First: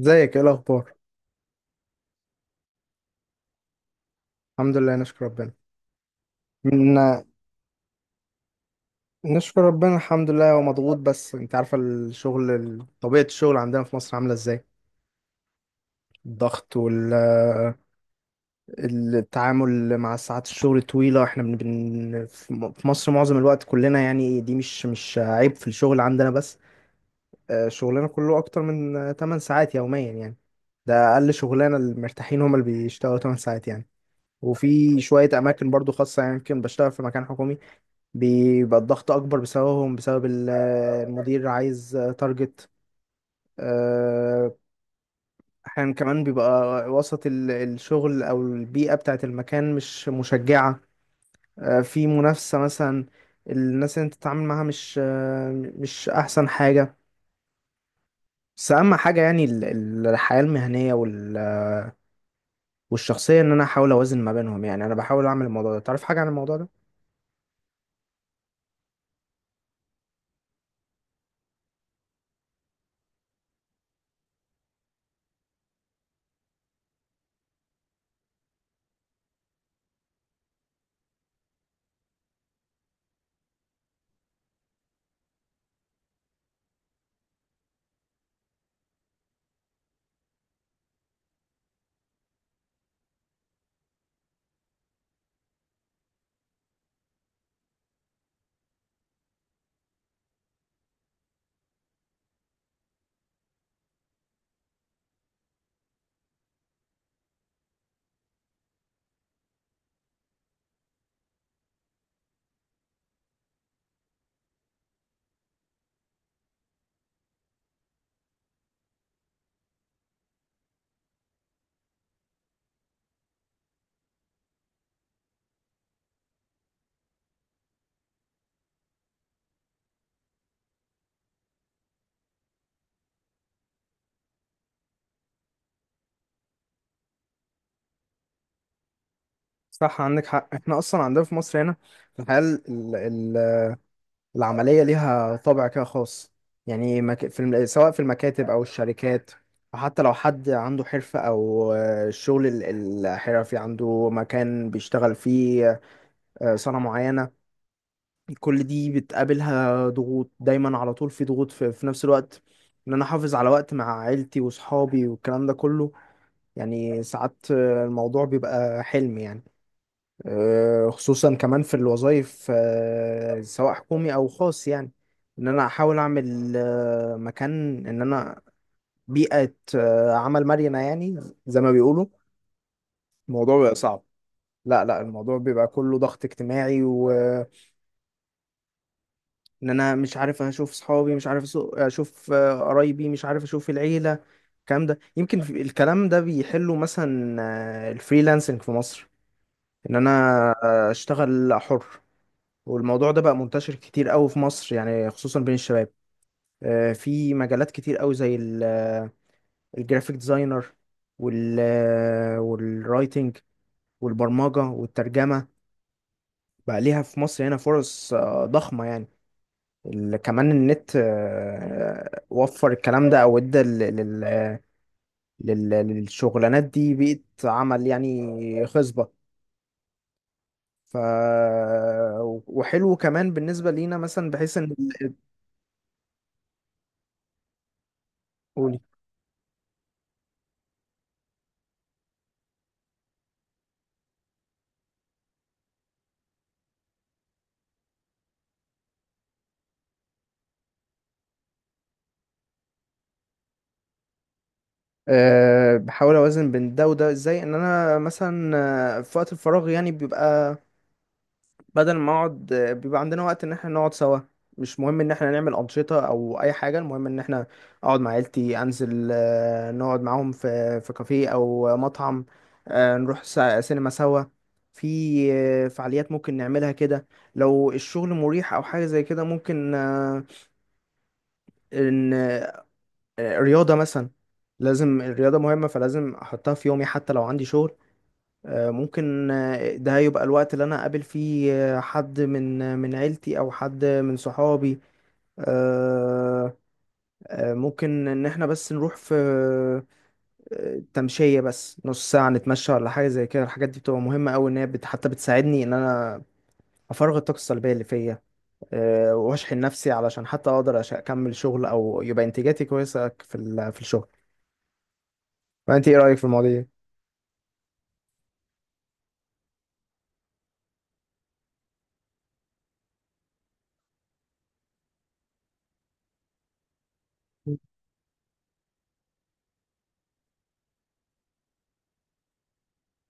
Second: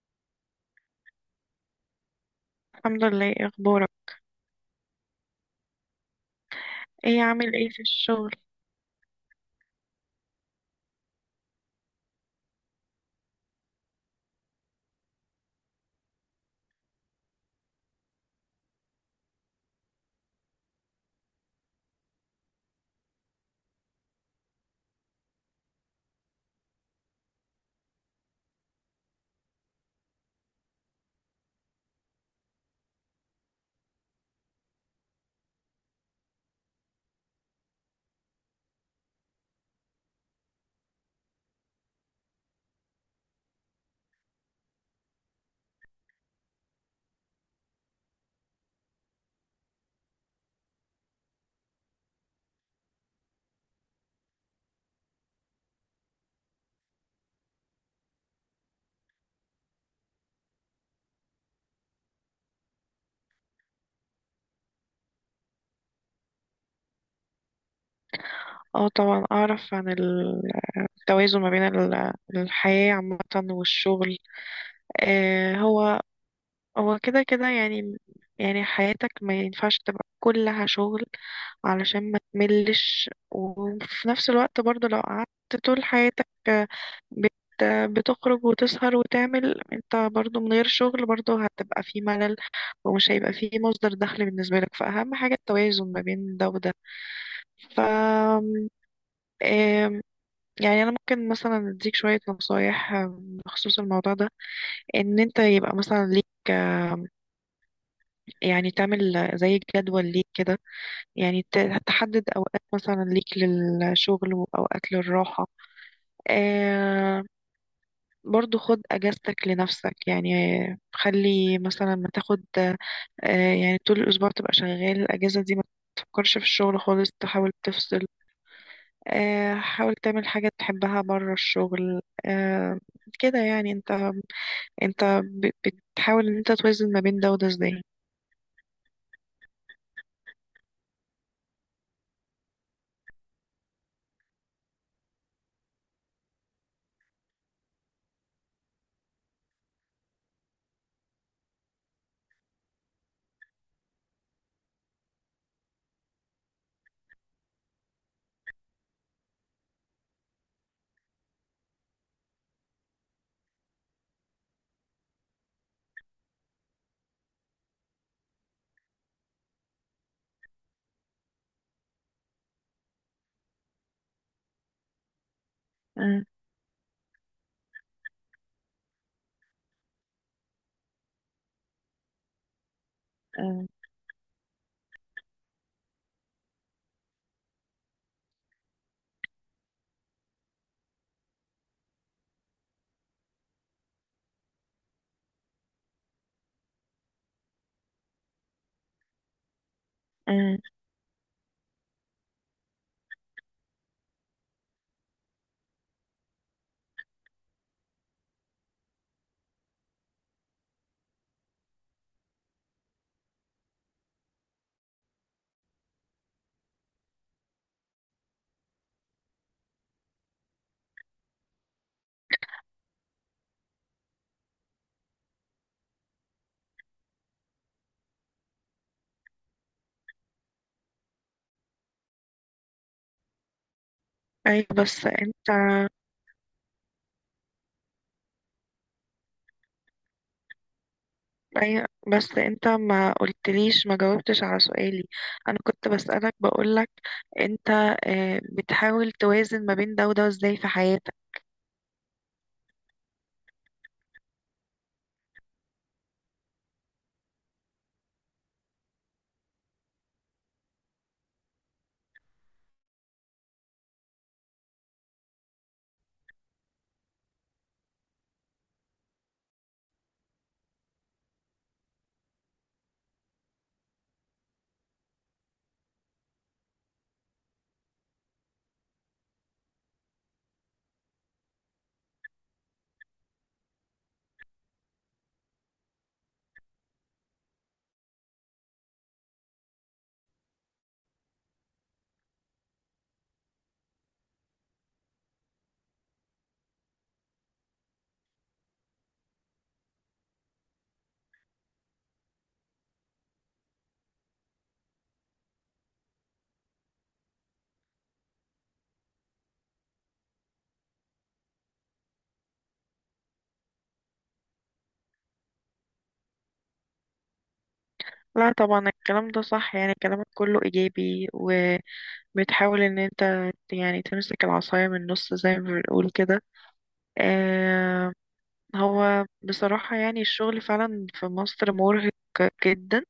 ازيك؟ ايه الاخبار؟ الحمد لله. إيه اخبارك؟ الحمد لله نشكر ربنا. من ايه عامل ايه في الشغل؟ نشكر ربنا الحمد لله ومضغوط، بس انت عارفه الشغل طبيعه الشغل عندنا في مصر عامله ازاي. الضغط والتعامل مع ساعات الشغل طويله، احنا في مصر معظم الوقت كلنا، يعني دي مش عيب في الشغل عندنا، بس شغلنا كله اكتر من 8 ساعات يوميا يعني. ده اقل شغلانه، المرتاحين هم اللي بيشتغلوا 8 ساعات يعني. وفي شويه اماكن برضو خاصه، يعني يمكن بشتغل في مكان حكومي بيبقى الضغط اكبر بسببهم، بسبب المدير عايز تارجت. آه، احيانا كمان بيبقى وسط الشغل او البيئة بتاعت المكان مش مشجعة. في منافسة مثلا، الناس اللي انت بتتعامل معاها مش مش احسن حاجة. بس اهم حاجة يعني الحياة المهنية والشخصية، ان انا احاول اوازن ما بينهم. يعني انا بحاول اعمل الموضوع ده، تعرف حاجة عن الموضوع ده؟ اه طبعا اعرف عن التوازن ما بين الحياة عامة والشغل. آه هو هو كده كده يعني. يعني حياتك ما ينفعش تبقى كلها شغل علشان ما تملش، وفي نفس الوقت برضه لو قعدت طول حياتك بت بتخرج وتسهر وتعمل انت برضه من غير شغل، برضه هتبقى في ملل ومش هيبقى في مصدر دخل بالنسبة لك. فأهم حاجة التوازن ما بين ده وده. ف آم، يعني انا ممكن مثلا اديك شويه نصايح بخصوص الموضوع ده، ان انت يبقى مثلا ليك، يعني تعمل زي جدول ليك كده. يعني تحدد اوقات مثلا ليك للشغل واوقات للراحه. آم، برضو خد اجازتك لنفسك يعني. خلي مثلا ما تاخد يعني طول الأسبوع تبقى شغال، الأجازة دي ما تفكرش في الشغل خالص، تحاول تفصل. حاول تعمل حاجة تحبها بره الشغل. آه، كده يعني. انت بتحاول ان انت توازن ما بين ده وده ازاي؟ صح عندك حق احنا اصلا عندنا في مصر هنا الحياة العملية ليها طابع كده خاص. يعني سواء في المكاتب أو الشركات، وحتى لو حد عنده حرفة أو الشغل الحرفي عنده مكان بيشتغل فيه، صنعة معينة، كل دي بتقابلها ضغوط دايما على طول. في ضغوط في نفس الوقت، إن أنا أحافظ على وقت مع عيلتي وصحابي والكلام ده كله. يعني ساعات الموضوع بيبقى حلم يعني. خصوصا كمان في الوظائف، سواء حكومي او خاص، يعني ان انا احاول مم، اعمل مكان، ان انا بيئة عمل مرنة يعني، زي ما بيقولوا الموضوع مم، بيبقى صعب. لا لا، الموضوع بيبقى كله ضغط اجتماعي، وان انا مش عارف اشوف صحابي، مش عارف اشوف قرايبي، مش عارف اشوف العيلة. الكلام ده يمكن الكلام ده بيحله مثلا الفريلانسنج في مصر، ان انا مم. اشتغل حر. والموضوع ده بقى منتشر كتير قوي في مصر يعني، خصوصا بين الشباب. في مجالات كتير قوي زي الجرافيك ديزاينر، وال والرايتنج والبرمجة والترجمة، بقى ليها في مصر هنا فرص ضخمة يعني. كمان النت وفر الكلام ده او ادى للشغلانات دي بيئة عمل يعني خصبة. ف وحلو كمان بالنسبة لينا مثلا، بحيث ايوه ان... بس انت، قولي. ايوه بس انت ما قلتليش، ما جاوبتش على سؤالي. انا كنت بسألك، بقولك انت، بتحاول توازن ما بين ده وده ازاي في حياتك؟ أه بحاول اوازن بين ده وده ازاي، ان انا مثلا في وقت الفراغ يعني بيبقى، بدل ما اقعد بيبقى عندنا وقت ان احنا نقعد سوا. مش مهم ان احنا نعمل انشطة او اي حاجة، المهم ان احنا اقعد مع عيلتي، انزل نقعد معاهم في كافيه او مطعم، نروح سينما سوا. في فعاليات ممكن نعملها كده لو الشغل مريح او حاجة زي كده. ممكن آه، رياضة مثلا، لازم الرياضة مهمة، فلازم أحطها في يومي حتى لو عندي شغل. ممكن ده يبقى الوقت اللي أنا أقابل فيه حد من من عيلتي أو حد من صحابي. آه، ممكن إن إحنا بس نروح في تمشية، بس نص ساعة نتمشى ولا حاجة زي كده. الحاجات دي بتبقى مهمة أوي، إن هي حتى بتساعدني إن أنا أفرغ الطاقة السلبية اللي فيا، وأشحن نفسي علشان حتى أقدر أكمل شغل أو يبقى إنتاجاتي كويسة في الشغل. فأنت إيه رأيك في المواضيع دي؟ لا طبعا الكلام ده صح. يعني كلامك كله ايجابي، وبتحاول ان انت يعني تمسك العصاية من النص زي ما بنقول كده. آه، هو بصراحة يعني الشغل فعلا في مصر مرهق جدا.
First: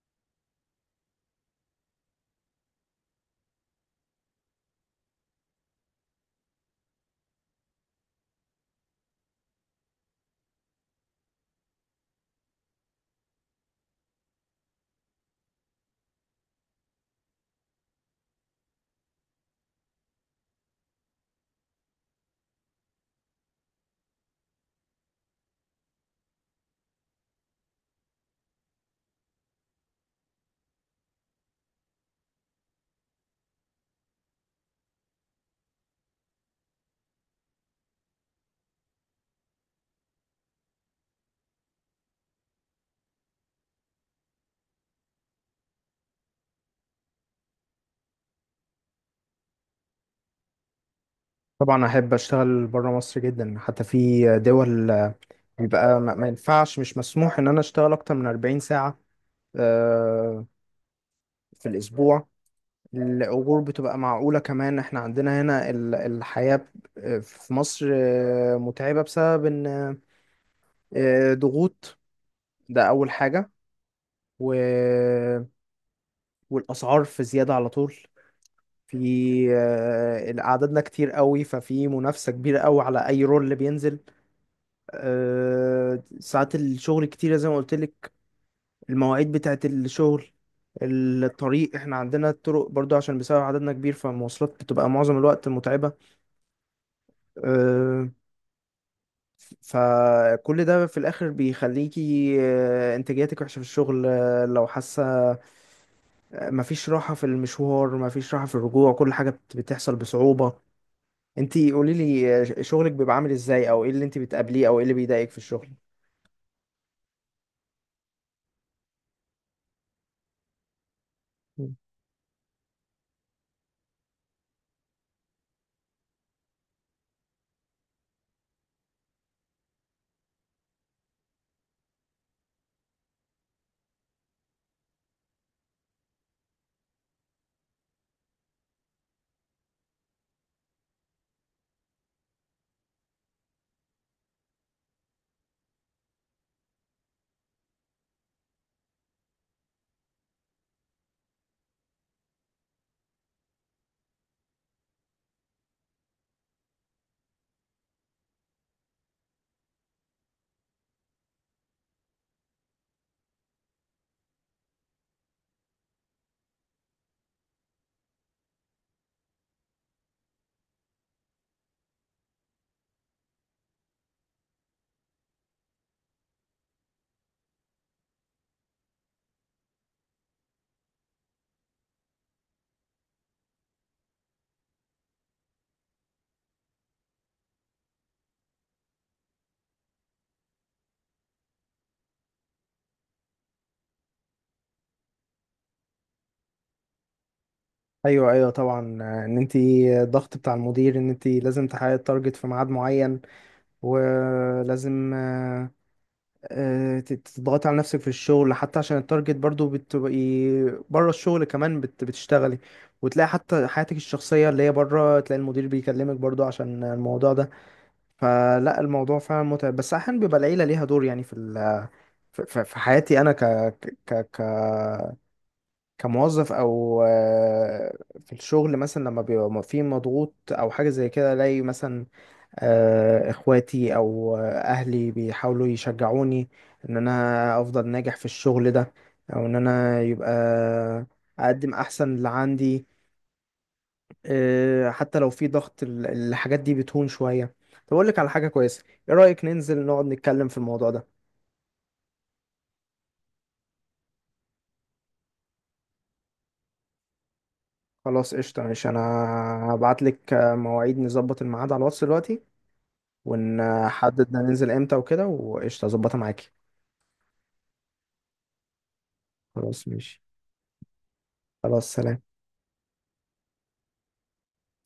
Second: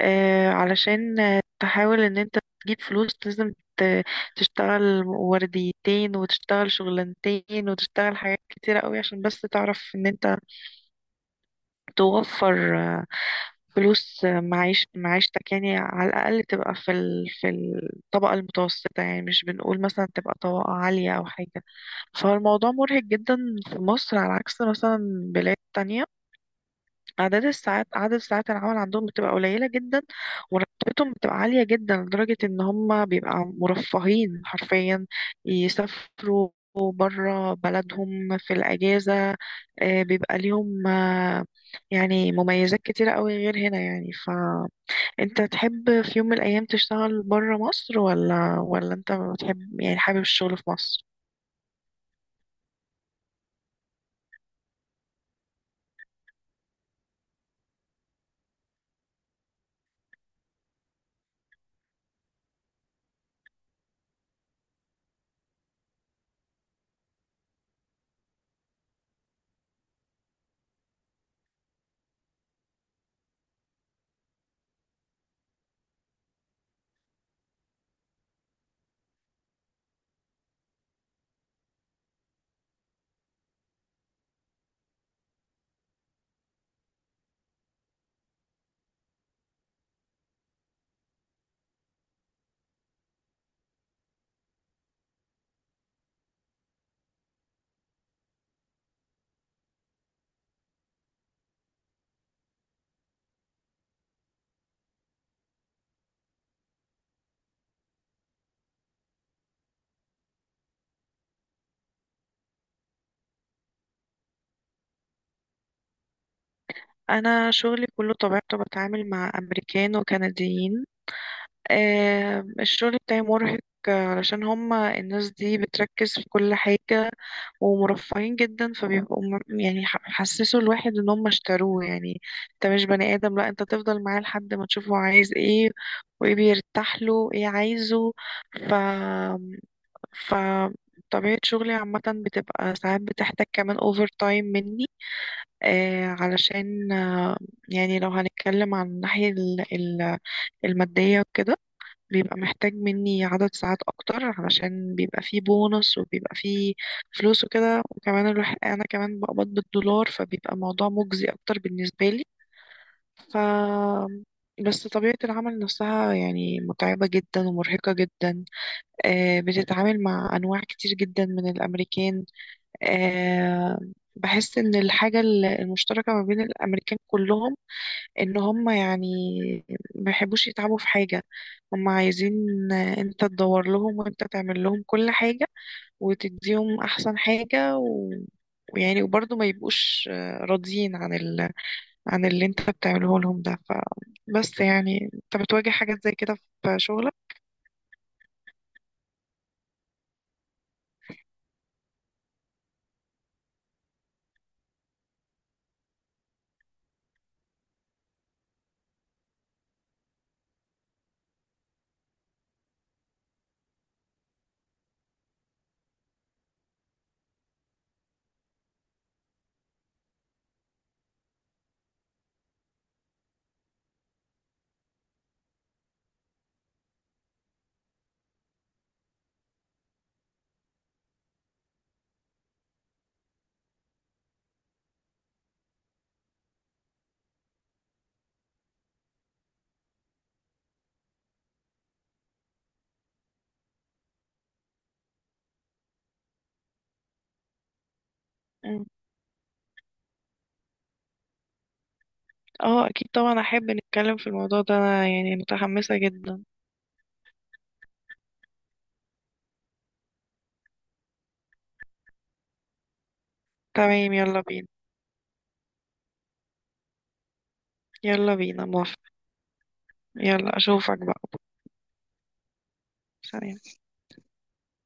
علشان تحاول ان انت تجيب فلوس لازم تشتغل ورديتين، وتشتغل شغلانتين، وتشتغل حاجات كتيرة قوي، عشان بس تعرف ان انت توفر فلوس، معيش معيشتك يعني. على الأقل تبقى في في الطبقة المتوسطة. يعني مش بنقول مثلا تبقى طبقة عالية أو حاجة. فالموضوع مرهق جدا في مصر، على عكس مثلا بلاد تانية. عدد الساعات، عدد ساعات العمل عندهم بتبقى قليلة جدا، وراتبتهم بتبقى عالية جدا لدرجة ان هم بيبقى مرفهين حرفيا. يسافروا برا بلدهم في الأجازة. بيبقى ليهم يعني مميزات كتيرة قوي غير هنا يعني. فأنت تحب في يوم من الأيام تشتغل برا مصر، ولا أنت بتحب يعني، حابب الشغل في مصر؟ طبعا احب اشتغل بره مصر جدا، حتى في دول بيبقى ما ما ينفعش، مش مسموح ان انا اشتغل اكتر من 40 ساعة آه، في الاسبوع. الاجور بتبقى معقولة كمان. احنا عندنا هنا الحياة في مصر متعبة بسبب ان ضغوط، ده اول حاجة. و... والاسعار في زيادة على طول. في عددنا كتير قوي، ففي منافسة كبيرة قوي على اي رول اللي بينزل. ساعات الشغل كتيرة زي ما قلت لك، المواعيد بتاعت الشغل، الطريق. احنا عندنا الطرق برضو عشان بسبب عددنا كبير، فالمواصلات بتبقى معظم الوقت متعبة. آه، فكل ده في الآخر بيخليكي إنتاجيتك وحشة في الشغل لو حاسة. مفيش راحة في المشوار، مفيش راحة في الرجوع، كل حاجة بتحصل بصعوبة. انتي قوليلي شغلك بيبقى عامل ازاي، او ايه اللي انتي بتقابليه، او ايه اللي بيضايقك في الشغل؟ أنا شغلي كله طبيعته بتعامل مع أمريكان وكنديين. الشغل بتاعي مرهق علشان هما الناس دي بتركز في كل حاجة ومرفهين جدا. فبيبقوا يعني حسسوا الواحد ان هم اشتروه يعني. انت مش بني ادم، لا انت تفضل معاه لحد ما تشوفه عايز ايه، وايه بيرتاح له، وايه عايزه. ف ف طبيعة شغلي عامة بتبقى ساعات بتحتاج كمان اوفر تايم مني. آه علشان آه، يعني لو هنتكلم عن الناحية المادية وكده، بيبقى محتاج مني عدد ساعات اكتر، علشان بيبقى فيه بونص وبيبقى فيه فلوس وكده. وكمان الواحد، انا كمان بقبض بالدولار، فبيبقى الموضوع مجزي اكتر بالنسبة لي. ف بس طبيعة العمل نفسها يعني متعبة جدا ومرهقة جدا. آه بتتعامل مع أنواع كتير جدا من الأمريكان. آه بحس إن الحاجة المشتركة ما بين الأمريكان كلهم ان هم يعني ما يحبوش يتعبوا في حاجة. هم عايزين انت تدور لهم، وانت تعمل لهم كل حاجة، وتديهم احسن حاجة، و... ويعني وبرضه ما يبقوش راضيين عن ال... عن اللي انت بتعمله لهم ده. ف... بس يعني انت بتواجه حاجات زي كده في شغلك؟ ايوه ايوه طبعا، ان انت الضغط بتاع المدير ان انت لازم تحققي التارجت في ميعاد معين، ولازم تضغطي على نفسك في الشغل حتى عشان التارجت. برضو بتبقي بره الشغل كمان بتشتغلي، وتلاقي حتى حياتك الشخصية اللي هي بره، تلاقي المدير بيكلمك برضو عشان الموضوع ده. فلا الموضوع فعلا متعب، بس احيانا بيبقى العيلة ليها دور يعني في ال في في- في حياتي انا ك ك ك كموظف او في الشغل، مثلا لما بيبقى في مضغوط او حاجه زي كده، الاقي مثلا اخواتي او اهلي بيحاولوا يشجعوني ان انا افضل ناجح في الشغل ده، او ان انا يبقى اقدم احسن اللي عندي. حتى لو في ضغط الحاجات دي بتهون شويه. طب اقول لك على حاجه كويسه، مم. ايه رايك ننزل نقعد نتكلم في الموضوع ده؟ اه اكيد طبعا احب نتكلم في الموضوع ده. أنا يعني متحمسة جدا. خلاص قشطه ماشي، انا هبعت لك مواعيد، نظبط الميعاد على الواتس دلوقتي، تمام، ونحدد يلا بينا. ننزل امتى وكده، وقشطة اظبطها معاكي. يلا بينا، موافقة. خلاص ماشي. يلا اشوفك بقى. خلاص سلام. سلام.